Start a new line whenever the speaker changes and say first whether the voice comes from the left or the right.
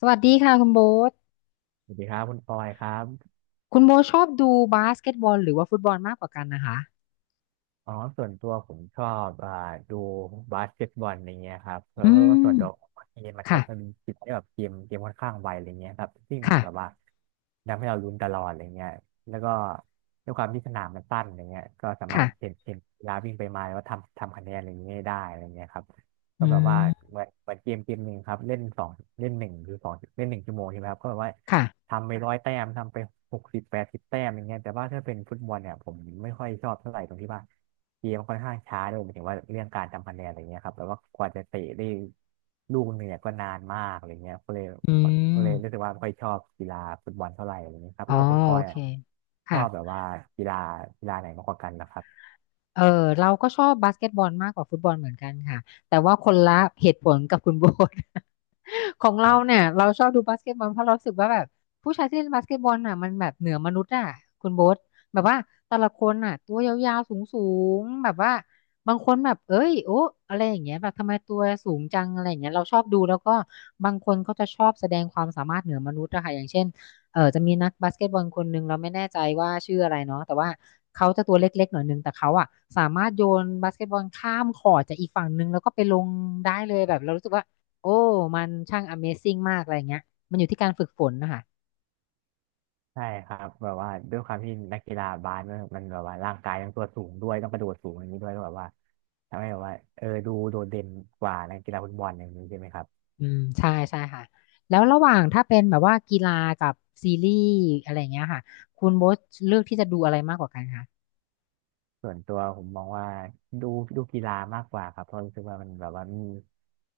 left: สวัสดีค่ะคุณโบ๊ท
right: สวัสดีครับคุณปอยครับ
left: คุณโบ๊ทชอบดูบาสเกตบอลหรือว่าฟุตบอลมากกว่ากันนะคะ
right: อ๋อส่วนตัวผมชอบดูบาสเกตบอลอะไรเงี้ยครับเพ
left: อื
right: ราะว่าส่วนตัว
left: ม
right: เกมมันก็มันมี
left: ค่ะ
right: จิตที่แบบเกมค่อนข้างไวอะไรเงี้ยครับซึ่ง
left: ค่ะ
right: แบบว่าทำให้เราลุ้นตลอดอะไรเงี้ยแล้วก็ด้วยความที่สนามมันสั้นอะไรเงี้ยก็สามารถเห็
left: ค่ะ
right: นเห็นกีฬาวิ่งไปมาแล้วก็ทำคะแนนอะไรเงี้ยได้อะไรเงี้ยครับก็
left: อื
right: แบบว่า
left: ม
right: เหมือนเกมหนึ่งครับเล่นหนึ่งหรือสองเล่นหนึ่งชั่วโมงใช่ไหมครับก็แบบว่า
left: ค่ะ
right: ทำไป100 แต้มทำไป60 80 แต้มอย่างเงี้ยแต่ว่าถ้าเป็นฟุตบอลเนี่ยผมไม่ค่อยชอบเท่าไหร่ตรงที่ว่า เกมค่อนข้างช้าด้วยหมายถึงว่าเรื่องการทำคะแนนอะไรเงี้ยครับแบบว่ากว่าจะเตะได้ลูกหนึ่งเนี่ยก็นานมากอะไรเงี้ยก็เลย
left: อื
right: ก็
left: ม
right: เลยรู้สึกว่าไม่ค่อยชอบกีฬาฟุตบอลเท่าไหร่อะไรเงี้ยครับ
left: อ๋อ
right: แล้วแบบคุณปอ
left: โอ
right: ย
left: เค
right: อ่ะช
left: ค่ะ
right: อบแบบว่ากีฬากีฬาไหนมากกว่ากันนะครับ
left: เออเราก็ชอบบาสเกตบอลมากกว่าฟุตบอลเหมือนกันค่ะแต่ว่าคนละเหตุผลกับคุณโบท ของ
right: ค
left: เรา
right: รั
left: เนี่
right: บ
left: ยเราชอบดูบาสเกตบอลเพราะเรารู้สึกว่าแบบผู้ชายที่เล่นบาสเกตบอลน่ะมันแบบเหนือมนุษย์อ่ะคุณโบทแบบว่าแต่ละคนน่ะตัวยาวๆสูงๆแบบว่าบางคนแบบเอ้ยโอ้อะไรอย่างเงี้ยแบบทำไมตัวสูงจังอะไรอย่างเงี้ยเราชอบดูแล้วก็บางคนเขาจะชอบแสดงความสามารถเหนือมนุษย์อะค่ะอย่างเช่น เออจะมีนักบาสเกตบอลคนหนึ่งเราไม่แน่ใจว่าชื่ออะไรเนาะแต่ว่าเขาจะตัวเล็กๆหน่อยหนึงแต่เขาอ่ะสามารถโยนบาสเกตบอลข้ามคอร์ตจากอีกฝั่งหนึ่งแล้วก็ไปลงได้เลยแบบเรารู้สึกว่าโอ้มันช่าง Amazing มากอะไรเงี้ยมันอยู่ที่การฝึกฝนนะคะ
right: ใช่ครับแบบว่าด้วยความที่นักกีฬาบาสมันมันแบบว่าร่างกายต้องตัวสูงด้วยต้องกระโดดสูงอย่างนี้ด้วยก็แบบว่าทำให้แบบว่าเออดูโดดเด่นกว่านักกีฬาฟุตบอลอย่างนี้ใช่ไหมครับ
left: อืมใช่ใช่ค่ะแล้วระหว่างถ้าเป็นแบบว่ากีฬากับซีรีส์อะไรเงี้ยค่ะคุณโบ๊ทเลือกที่จะดูอะไรมากกว่ากันคะ
right: ส่วนตัวผมมองว่าดูดูกีฬามากกว่าครับเพราะรู้สึกว่ามันแบบว่ามี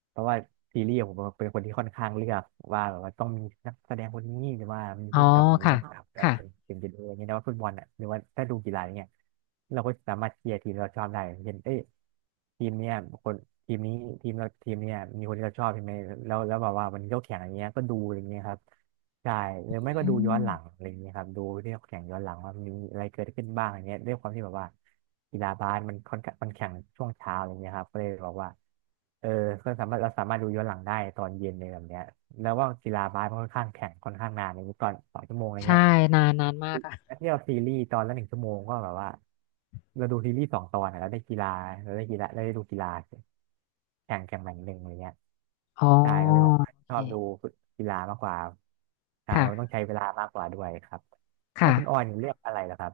right: เพราะว่าซีรีส์ผมเป็นคนที่ค่อนข้างเลือกว่าแบบว่าต้องมีนักแสดงคนนี้หรือว่ามี
left: อ๋อ
right: ผู้กำกับคนนี้
left: ค่ะ
right: กำกับแล้ว
left: ค่ะ
right: ถึงจะดูอย่างเงี้ยนะว่าฟุตบอลอ่ะหรือว่าถ้าดูกีฬาอย่างเงี้ยเราก็สามารถเชียร์ทีมเราชอบได้อย่างเช่นเอ้ย ทีมเนี้ยคนทีมนี้ทีมเราทีมเนี้ยมีคนที่เราชอบใช่ไหมแล้วแบบว่ามันยกแข่งอย่างเงี้ยก็ดูอย่างเงี้ยครับใช่ห
left: อ
right: รือไม่ก็
left: ื
right: ดูย้อนหลัง
left: ม
right: อะไรอย่างเงี้ยครับดูที่เขาแข่งย้อนหลังว่ามีอะไรเกิดขึ้นบ้างอย่างเงี้ยด้วยความที่แบบว่ากีฬาบาสมันค่อนข้างมันแข่งช่วงเช้าอย่างเงี้ยครับก็เลยบอกว่าเออก็สามารถเราสามารถดูย้อนหลังได้ตอนเย็นเลยแบบเนี้ยแล้วว่ากีฬาบาสมันค่อนข้างแข่งค่อนข้างนานอย่างนี้ตอน2 ชั่วโมงอะไร
left: ใช่
right: เงี้ย
left: นานนานมากอ่ะ
right: แล้วที่เราซีรีส์ตอนละหนึ่งชั่วโมงก็แบบว่าเราดูซีรีส์2 ตอนอะแล้วได้กีฬาเราได้กีฬาเราได้ดูกีฬาแข่งแข่งหนึ่งอะไรเงี้ย
left: อ๋อ
right: ใช่ก็เลยบอก
left: โอ
right: ช
left: เค
right: อบดูกีฬามากกว่าใช่เพราะมันต้อง
left: ค่ะ
right: ใช้เวลามากกว่าด้วยครับแล้ว
left: ค่ะ
right: คุณออยเลือกอะไรล่ะครับ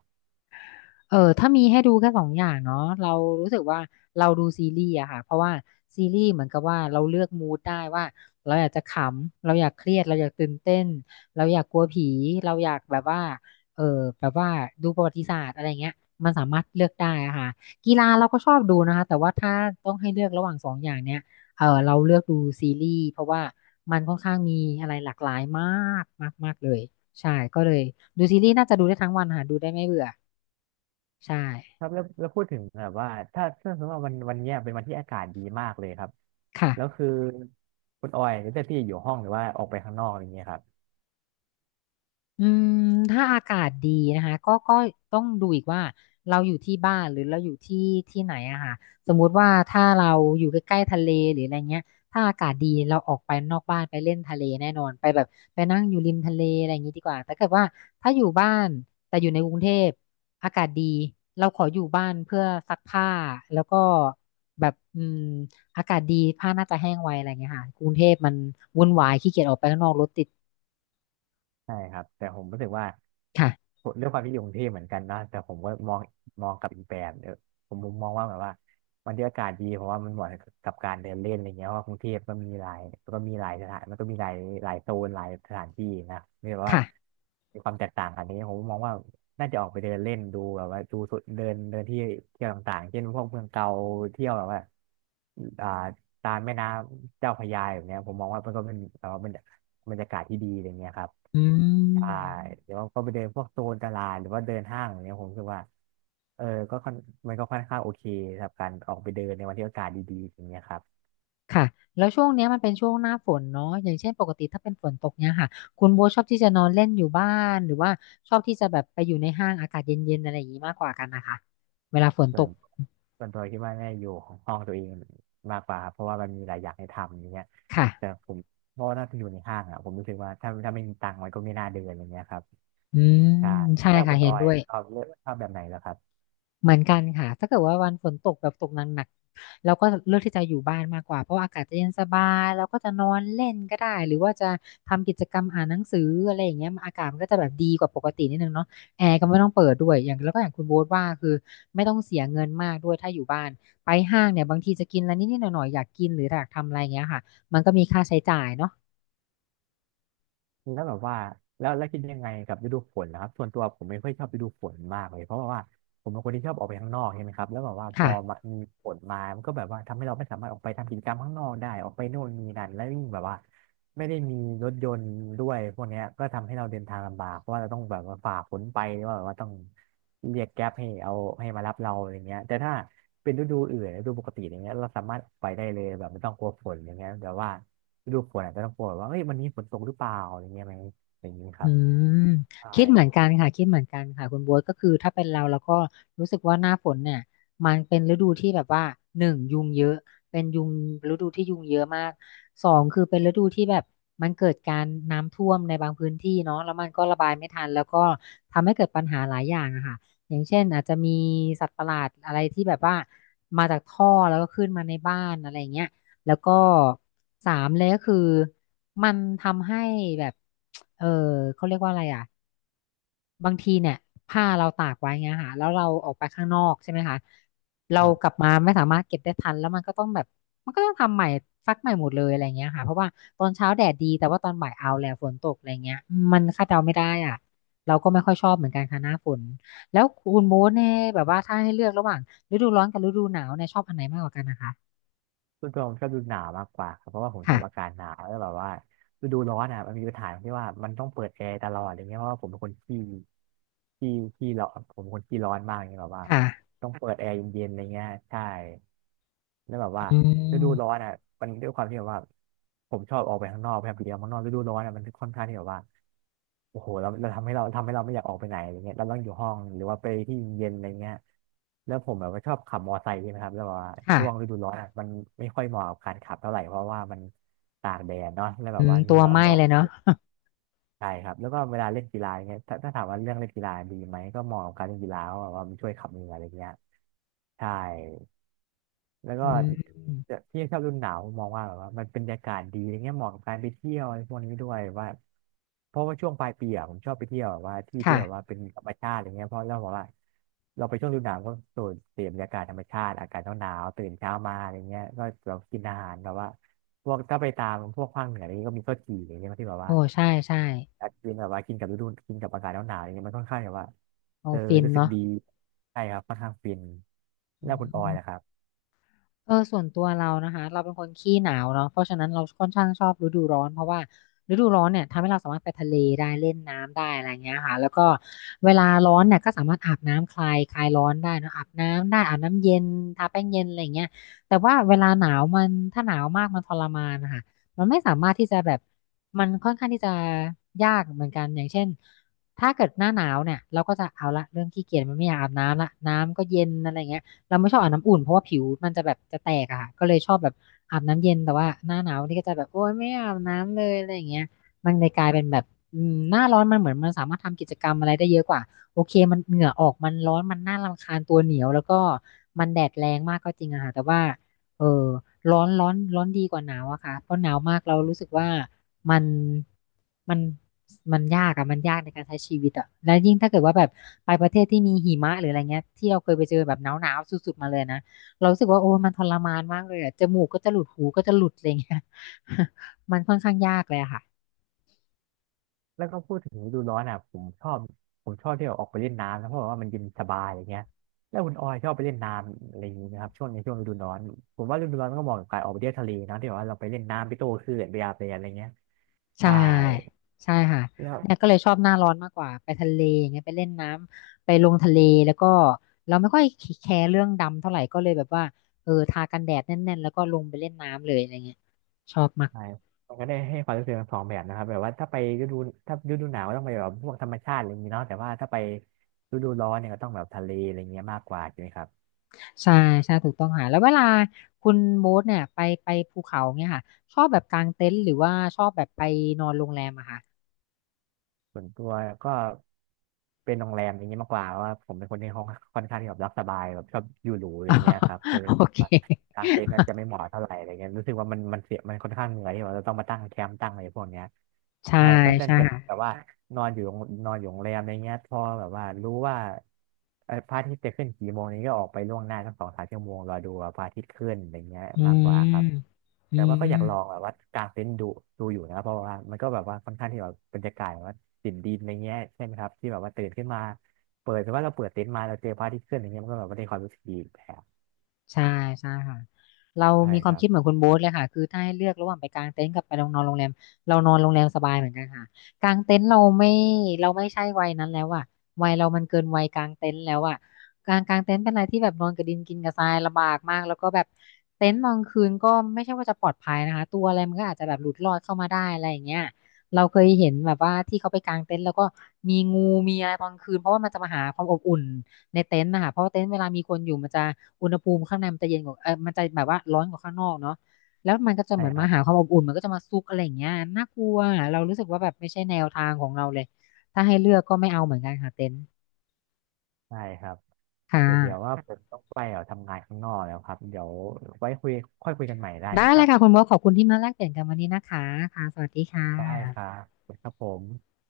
left: เออถ้ามีให้ดูแค่สองอย่างเนาะเรารู้สึกว่าเราดูซีรีส์อะค่ะเพราะว่าซีรีส์เหมือนกับว่าเราเลือกมูดได้ว่าเราอยากจะขำเราอยากเครียดเราอยากตื่นเต้นเราอยากกลัวผีเราอยากแบบว่าเออแบบว่าดูประวัติศาสตร์อะไรเงี้ยมันสามารถเลือกได้อะค่ะกีฬาเราก็ชอบดูนะคะแต่ว่าถ้าต้องให้เลือกระหว่างสองอย่างเนี้ยเออเราเลือกดูซีรีส์เพราะว่ามันค่อนข้างมีอะไรหลากหลายมากมากมากเลยใช่ก็เลยดูซีรีส์น่าจะดูได้ทั้งวันค่ะดูได้ไม่เบื่อใช่
right: ครับแล้วพูดถึงแบบว่าถ้าสมมติว่าวันเนี้ยเป็นวันที่อากาศดีมากเลยครับ
left: ค่ะ
right: แล้วคือคุณออยจะเลือกที่จะอยู่ห้องหรือว่าออกไปข้างนอกอะไรเงี้ยครับ
left: อืมถ้าอากาศดีนะคะก็ต้องดูอีกว่าเราอยู่ที่บ้านหรือเราอยู่ที่ที่ไหนอะค่ะสมมุติว่าถ้าเราอยู่ใกล้ๆทะเลหรืออะไรเงี้ยถ้าอากาศดีเราออกไปนอกบ้านไปเล่นทะเลแน่นอนไปแบบไปนั่งอยู่ริมทะเลอะไรอย่างงี้ดีกว่าแต่เกิดว่าถ้าอยู่บ้านแต่อยู่ในกรุงเทพอากาศดีเราขออยู่บ้านเพื่อซักผ้าแล้วก็แบบอืมอากาศดีผ้าน่าจะแห้งไวอะไรเงี้ยค่ะกรุงเทพมันวุ่นวายขี้เกียจออกไปข้างนอกรถติด
right: ใช่ครับแต่ผมรู้สึกว่า
left: ค่ะ
right: เรื้องความที่อยู่กรุงเทพเหมือนกันนะแต่ผมก็มองกลับอีกแบบเออผมมุมมองว่าแบบว่าวันที่อากาศดีเพราะว่ามันเหมาะกับการเดินเล่นอะไรเงี้ยเพราะว่ากรุงเทพก็มีหลายสถานมันก็มีหลายโซนหลายสถานที่นะไม่แบบว่า
left: ค่ะ
right: มีความแตกต่างกันนี้ผมมองว่าน่าจะออกไปเดินเล่นดูแบบว่าดูสุดเดินเดินที่เที่ยวต่างๆเช่นพวกเมืองเก่าเที่ยวแบบว่าอ่าตามแม่น้ำเจ้าพระยาแบบเนี้ยผมมองว่ามันก็เป็นแบบว่าเป็นบรรยากาศที่ดีอะไรเงี้ยครับ
left: อื
right: ใช่
left: ม
right: หรือว่าก็ไปเดินพวกโซนตลาดหรือว่าเดินห้างอย่างเนี้ยผมรู้สึกว่าเออก็ค่อนมันก็ค่อนข้างโอเคสำหรับการออกไปเดินในวันที่อากาศดีๆอย่างเงี้ยครับ
left: ค่ะ แล้วช่วงเนี้ยมันเป็นช่วงหน้าฝนเนาะอย่างเช่นปกติถ้าเป็นฝนตกเนี้ยค่ะ คุณโบชอบที่จะนอนเล่นอยู่บ้านหรือว่าชอบที่จะแบบไปอยู่ในห้างอากาศเย็นๆอะไรอย่างนี้มากกว่ากันนะคะ เวลาฝน
right: ส่
left: ต
right: วน
left: ก
right: ส่วนตัวคิดว่าน่าจะอยู่ของห้องตัวเองมากกว่าครับเพราะว่ามันมีหลายอย่างให้ทำอย่างเงี้ย
left: ค่ะ
right: แต่ผมเพราะว่าน่าจะอยู่ในห้างอ่ะผมรู้สึกว่าถ้าไม่มีตังค์มันก็ไม่น่าเดินอย่างเงี้ยครับ
left: อืม
right: ใช่
left: ใช่
right: แล้ว
left: ค่ะ
right: คุณ
left: เห็
right: อ
left: น
right: อย
left: ด้วย
right: ชอบเลือกชอบแบบไหนแล้วครับ
left: เหมือนกันค่ะ ถ้าเกิดว่าวันฝนตกแบบตกหนักๆเราก็เลือกที่จะอยู่บ้านมากกว่า เพราะว่าอากาศจะเย็นสบายเราก็จะนอนเล่นก็ได้ หรือว่าจะทำกิจกรรมอ่านหนังสืออะไรอย่างเงี้ยอากาศมันก็จะแบบดีกว่าปกตินิดนึงเนาะแอร์ก็ไม่ต้องเปิดด้วยอย่างแล้วก็อย่างคุณโบ๊ทว่าคือไม่ต้องเสียเงินมากด้วยถ้าอยู่บ้าน ไปห้างเนี่ยบางทีจะกินอะไรนิดๆหน่อยๆอยากกินหรืออยากทำอะไรเงี้ยค่ะมันก็มีค่าใช้จ่ายเนาะ
right: แล้วแบบว่าแล้วแล้วคิดยังไงกับฤดูฝนนะครับส่วนตัวผมไม่ค่อยชอบฤดูฝนมากเลยเพราะว่าผมเป็นคนที่ชอบออกไปข้างนอกใช่ไหมครับแล้วแบบว่าพ
left: ค่ะ
right: อมามีฝนมามันก็แบบว่าทำให้เราไม่สามารถออกไปทำกิจกรรมข้างนอกได้ออกไปโน่นนี่นั่นแล้วยิ่งแบบว่าไม่ได้มีรถยนต์ด้วยพวกเนี้ยก็ทำให้เราเดินทางลำบากเพราะว่าเราต้องแบบว่าฝ่าฝนไปหรือว่าแบบว่าต้องเรียกแก๊ปให้เอาให้มารับเราอะไรเงี้ยแต่ถ้าเป็นฤดูอื่นฤดูปกติอย่างเงี้ยเราสามารถออกไปได้เลยแบบไม่ต้องกลัวฝนอย่างเงี้ยแต่ว่า ฤดูฝนอาจจะต้องกลัวว่าเอ้ยวันนี้ฝนตกหรือเปล่าอะไรเงี้ยไหมอะไรอย่างนี้ค
left: อื
right: รับ
left: ม
right: ใช่
left: คิดเหมือนกันค่ะคิดเหมือนกันค่ะคุณบ๊วยก็คือถ้าเป็นเราก็รู้สึกว่าหน้าฝนเนี่ยมันเป็นฤดูที่แบบว่าหนึ่งยุงเยอะเป็นยุงฤดูที่ยุงเยอะมากสองคือเป็นฤดูที่แบบมันเกิดการน้ำท่วมในบางพื้นที่เนาะแล้วมันก็ระบายไม่ทันแล้วก็ทำให้เกิดปัญหาหลายอย่างอะค่ะอย่างเช่นอาจจะมีสัตว์ประหลาดอะไรที่แบบว่ามาจากท่อแล้วก็ขึ้นมาในบ้านอะไรอย่างเงี้ย แล้วก็สามเลยก็คือมันทำให้แบบเออเขาเรียกว่าอะไรอ่ะบางทีเนี่ยผ้าเราตากไว้เงี้ยค่ะแล้วเราออกไปข้างนอกใช่ไหมคะเรา
right: ครั
left: กลั
right: บ
left: บมาไม่สามารถเก็บได้ทันแล้วมันก็ต้องแบบมันก็ต้องทำใหม่ซักใหม่หมดเลยอะไรเงี้ยค่ะเพราะว่าตอนเช้าแดดดีแต่ว่าตอนบ่ายเอาแล้วฝนตกอะไรเงี้ยมันคาดเดาไม่ได้อ่ะเราก็ไม่ค่อยชอบเหมือนกันค่ะหน้าฝนแล้วคุณโบ๊ทเนี่ยแบบว่าถ้าให้เลือกระหว่างฤดูร้อนกับฤดูหนาวเนี่ยชอบอันไหนมากกว่ากันนะคะ
right: ส่วนตัวผมชอบฤดูหนาวมากกว่าครับเพราะว่าผมชอบอา
left: ค่ะ
right: กาศหนาวแล้วแบบว่าฤดูร้อนอ่ะมันมีปัญหาที่ว่ามันต้องเปิดแอร์ตลอดอะไรเงี้ยเพราะว่าผมเป็นคนขี้ขี้ร้อนผมเป็นคนขี้ร้อนมากอย่างเงี้ยแบบว่า
left: ค่ะ
right: ต้องเปิดแอร์เย็นๆอะไรเงี้ยใช่แล้วแบบว่า
left: อื
right: ฤดูร้อ
left: ม
right: นอ่ะมันด้วยความที่แบบว่าผมชอบออกไปข้างนอกแบบเดียวข้างนอกฤดูร้อนอ่ะมันค่อนข้างที่แบบว่าโอ้โหเราทำให้เราไม่อยากออกไปไหนอะไรเงี้ยเราต้องอยู่ห้องหรือว่าไปที่เย็นอะไรเงี้ยแล้วผมแบบว่าชอบขับมอไซค์ใช่ไหมครับแล้วแบบว่า
left: ค่ะ
right: ช่วงฤดูร้อนอ่ะมันไม่ค่อยเหมาะกับการขับเท่าไหร่เพราะว่ามันตากแดดเนาะแล้วแบ
left: อื
right: บ
left: ม
right: ว่าเห
left: ตั
right: งื่
left: ว
right: อ
left: ไห
right: มั
left: ม้
right: นออ
left: เล
right: ก
left: ยเนาะ
right: ใช่ครับแล้วก็เวลาเล่นกีฬายเนี่ยถ้าถามว่าเรื่องเล่นกีฬาดีไหมก็เหมาะกับการเล่นกีฬาเพราะว่ามันช่วยขับเหงื่ออะไรเงี้ยใช่แล้วก็
left: อืม
right: แต่พี่ชอบฤดูหนาวมองว่าแบบว่ามันเป็นบรรยากาศดีอะไรเงี้ยเหมาะกับการไปเที่ยวอะไรพวกนี้ด้วยว่าเพราะว่าช่วงปลายปีอะผมชอบไปเที่ยวแบบว่าที่ที่แบบว่า
left: ค่ะ
right: เป็นธรรมชาติอะไรเงี้ยเพราะเราบอกว่าเราไปช่วงฤดูหนาวก็สูดเสพบรรยากาศธรรมชาติอากาศหนาวๆตื่นเช้ามาอะไรเงี้ยก็เรากินอาหารแบบว่าพวกถ้าไปตามพวกภาคเหนืออะไรเงี้ยก็มีข้าวจี่อะไรเงี้ยที่แบบ
left: โอ้
right: ว่า
left: ใช่ใช่
right: อาจจะกินแบบว่ากินกับฤดูกินกับอากาศหนาวๆอะไรเงี้ยมันค่อนข้างแบบว่า
left: โอ้
right: เออ
left: ฟิน
right: รู้สึก
left: เนาะ
right: ดีใช่ครับค่อนข้างฟิน
left: อ
right: แล้วคุณออยล่ะ
left: ื
right: ครับ
left: ส่วนตัวเรานะคะเราเป็นคนขี้หนาวเนาะเพราะฉะนั้นเราค่อนข้างชอบฤดูร้อนเพราะว่าฤดูร้อนเนี่ยทำให้เราสามารถไปทะเลได้เล่นน้ำได้อะไรเงี้ยค่ะแล้วก็เวลาร้อนเนี่ยก็สามารถอาบน้ำคลายร้อนได้เนอะอาบน้ำได้อาบน้ำเย็นทาแป้งเย็นอะไรเงี้ยแต่ว่าเวลาหนาวมันถ้าหนาวมากมันทรมานนะคะมันไม่สามารถที่จะแบบมันค่อนข้างที่จะยากเหมือนกันอย่างเช่นถ้าเกิดหน้าหนาวเนี่ยเราก็จะเอาละเริ่มขี้เกียจมันไม่อยากอาบน้ำละน้ำก็เย็นอะไรเงี้ย เราไม่ชอบอาบน้ำอุ่นเพราะว่าผิวมันจะแบบจะแตกอะค่ะก็เลยชอบแบบอาบน้ำเย็นแต่ว่าหน้าหนาวนี่ก็จะแบบโอ๊ยไม่อาบน้ำเลยอะไรอย่างเงี้ยมันเลยกลายเป็นแบบอืมหน้าร้อนมันเหมือนมันสามารถทำกิจกรรมอะไรได้เยอะกว่าโอเคมันเหงื่อออกมันร้อนมันน่ารำคาญตัวเหนียวแล้วก็มันแดดแรงมากก็จริงอะค่ะแต่ว่าเออร้อนร้อนร้อนดีกว่าหนาวอะค่ะเพราะหนาวมากเรารู้สึกว่า มันมันมันยากอะมันยากในการใช้ชีวิตอะแล้วยิ่งถ้าเกิดว่าแบบไปประเทศที่มีหิมะหรืออะไรเงี้ยที่เราเคยไปเจอแบบหนาวหนาวสุดๆมาเลยนะเรารู้สึกว่าโอ้ยมันทรมานมากเลยอะจมูกก็จะหลุดหูก็จะหลุดอะไรเงี้ย มันค่อนข้างยากเลยอะค่ะ
right: แล้วก็พูดถึงฤดูร้อนอ่ะผมชอบที่แบบออกไปเล่นน้ำนะเพราะว่ามันเย็นสบายอย่างเงี้ยแล้วคุณออยชอบไปเล่นน้ำอะไรอย่างงี้นะครับช่วงในช่วงฤดูร้อนผมว่าฤดูร้อนก็เหมาะกับการออกไปเที่ยวทะเลนะที่แบบว่าเราไปเล่นน้ำไปโต้คลื่นไปอาบแดดอะไรเงี้ย
left: ใช่
right: ใช่
left: ใช่ค่ะ
right: แล้ว
left: เนี่ยก็เลยชอบหน้าร้อนมากกว่าไปทะเลอย่างเงี้ยไปเล่นน้ำไปลงทะเลแล้วก็เราไม่ค่อยแคร์เรื่องดำเท่าไหร่ก็เลยแบบว่าทากันแดดแน่นๆแล้วก็ลงไปเล่นน้ำเลยอะไรเงี้ยชอบมาก
right: ใช่มันก็ได้ให้ความรู้สึกทั้งสองแบบนะครับแบบว่าถ้าฤดูหนาวก็ต้องไปแบบพวกธรรมชาติอะไรอย่างนี้เนาะแต่ว่าถ้าไปฤดูร้อนเนี่ยก็ต้องแบบทะเลอะไรเงี้ยมากกว่าใช่ไหมครับ
left: ใช่ใช่ถูกต้องค่ะแล้วเวลาคุณโบ๊ทเนี่ยไปไปภูเขาเนี่ยค่ะชอบแบบกางเต็นท์หรือว่าชอบแบบไปนอนโรงแรมอะค่ะ
right: ส่วนตัวก็เป็นโรงแรมอย่างนี้มากกว่าเพราะว่าผมเป็นคนที่ห้องค่อนข้างที่แบบรักสบายแบบชอบอยู่หรูอะไรเงี้ยครับก็ เล
left: โอ
right: ย
left: เค
right: ว่ากางเต็นท์นั้นจะไม่เหมาะเท่าไหร่อะไรเงี้ยรู้สึกว่ามันเสียมันค่อนข้างเหนื่อยที่ว่าเราต้องมาตั้งแคมป์ตั้งอะไรพวกเนี้ย
left: ใช่
right: ใช่ก็ดัน
left: ใช่
right: จะแบบ
left: ค่ะ
right: ว่านอนอยู่โรงนอนอยู่โรงแรมอะไรเงี้ยพอแบบว่ารู้ว่าพระอาทิตย์จะขึ้นกี่โมงนี้ก็ออกไปล่วงหน้าสักสองสามชั่วโมงรอดูว่าพระอาทิตย์ขึ้นอะไรเงี้ย
left: อื
right: มากกว่าค
left: ม
right: รับ
left: อื
right: แต่ว่าก็
left: ม
right: อยากลองแบบว่าการเต็นดูดูอยู่นะเพราะว่ามันก็แบบว่าค่อนข้างที่แบบบรรยากาศแบบว่าตินดินอะไรเงี้ยใช่ไหมครับที่แบบว่าตื่นขึ้นมาเปิดแต่ว่าเราเปิดเต็นท์มาเราเจอพระอาทิตย์ขึ้นอย่างเงี้ยมันก็แบบว่าได้ความรู้สึกดีอีกแบบ
left: ใช่ใช่ค่ะเรา
right: ใช่
left: มีค
right: ค
left: วาม
right: รับ
left: คิดเหมือนคุณโบ๊ทเลยค่ะคือถ้าให้เลือกระหว่างไปกางเต็นท์กับไปนอนโรงแรมเรานอนโรงแรมสบายเหมือนกันค่ะกางเต็นท์เราไม่เราไม่ใช่วัยนั้นแล้วอะวัยเรามันเกินวัยกางเต็นท์แล้วอะการกางเต็นท์เป็นอะไรที่แบบนอนกับดินกินกับทรายลำบากมากแล้วก็แบบเต็นท์นอนคืนก็ไม่ใช่ว่าจะปลอดภัยนะคะตัวอะไรมันก็อาจจะแบบหลุดรอดเข้ามาได้อะไรอย่างเงี้ยเราเคยเห็นแบบว่าที่เขาไปกางเต็นท์แล้วก็มีงูมีอะไรตอนคืนเพราะว่ามันจะมาหาความอบอุ่น ในเต็นท์นะคะเพราะว่าเต็นท์เวลามีคนอยู่มันจะอุณหภูมิข้างในมันจะเย็นกว่ามันจะแบบว่าร้อนกว่าข้างนอกเนาะแล้วมันก็จะ
right: ใช่
left: เหมือน
right: ค
left: มา
right: รับ
left: หาความอบอุ่นมันก็จะมาซุกอะไรอย่างเงี้ยน่ากลัวเรารู้สึกว่าแบบไม่ใช่แนวทางของเราเลยถ้าให้เลือกก็ไม่เอาเหมือนกันค่ะเต็นท์
right: ใช่ครับ
left: ค่ะ
right: แต่เดี๋ยวว่าผมต้องไปทำงานข้างนอกแล้วครับเดี๋ยวไว้คุยค่อยคุยกันใหม่ได้ไหม
left: ได้
right: ค
left: เล
right: รับ
left: ยค่ะคุณโบทขอบคุณที่มาแลกเปลี่ยนกันวันนี้นะคะค่ะสวัสดีค่ะ
right: ได้ครับขอบคุณครับผม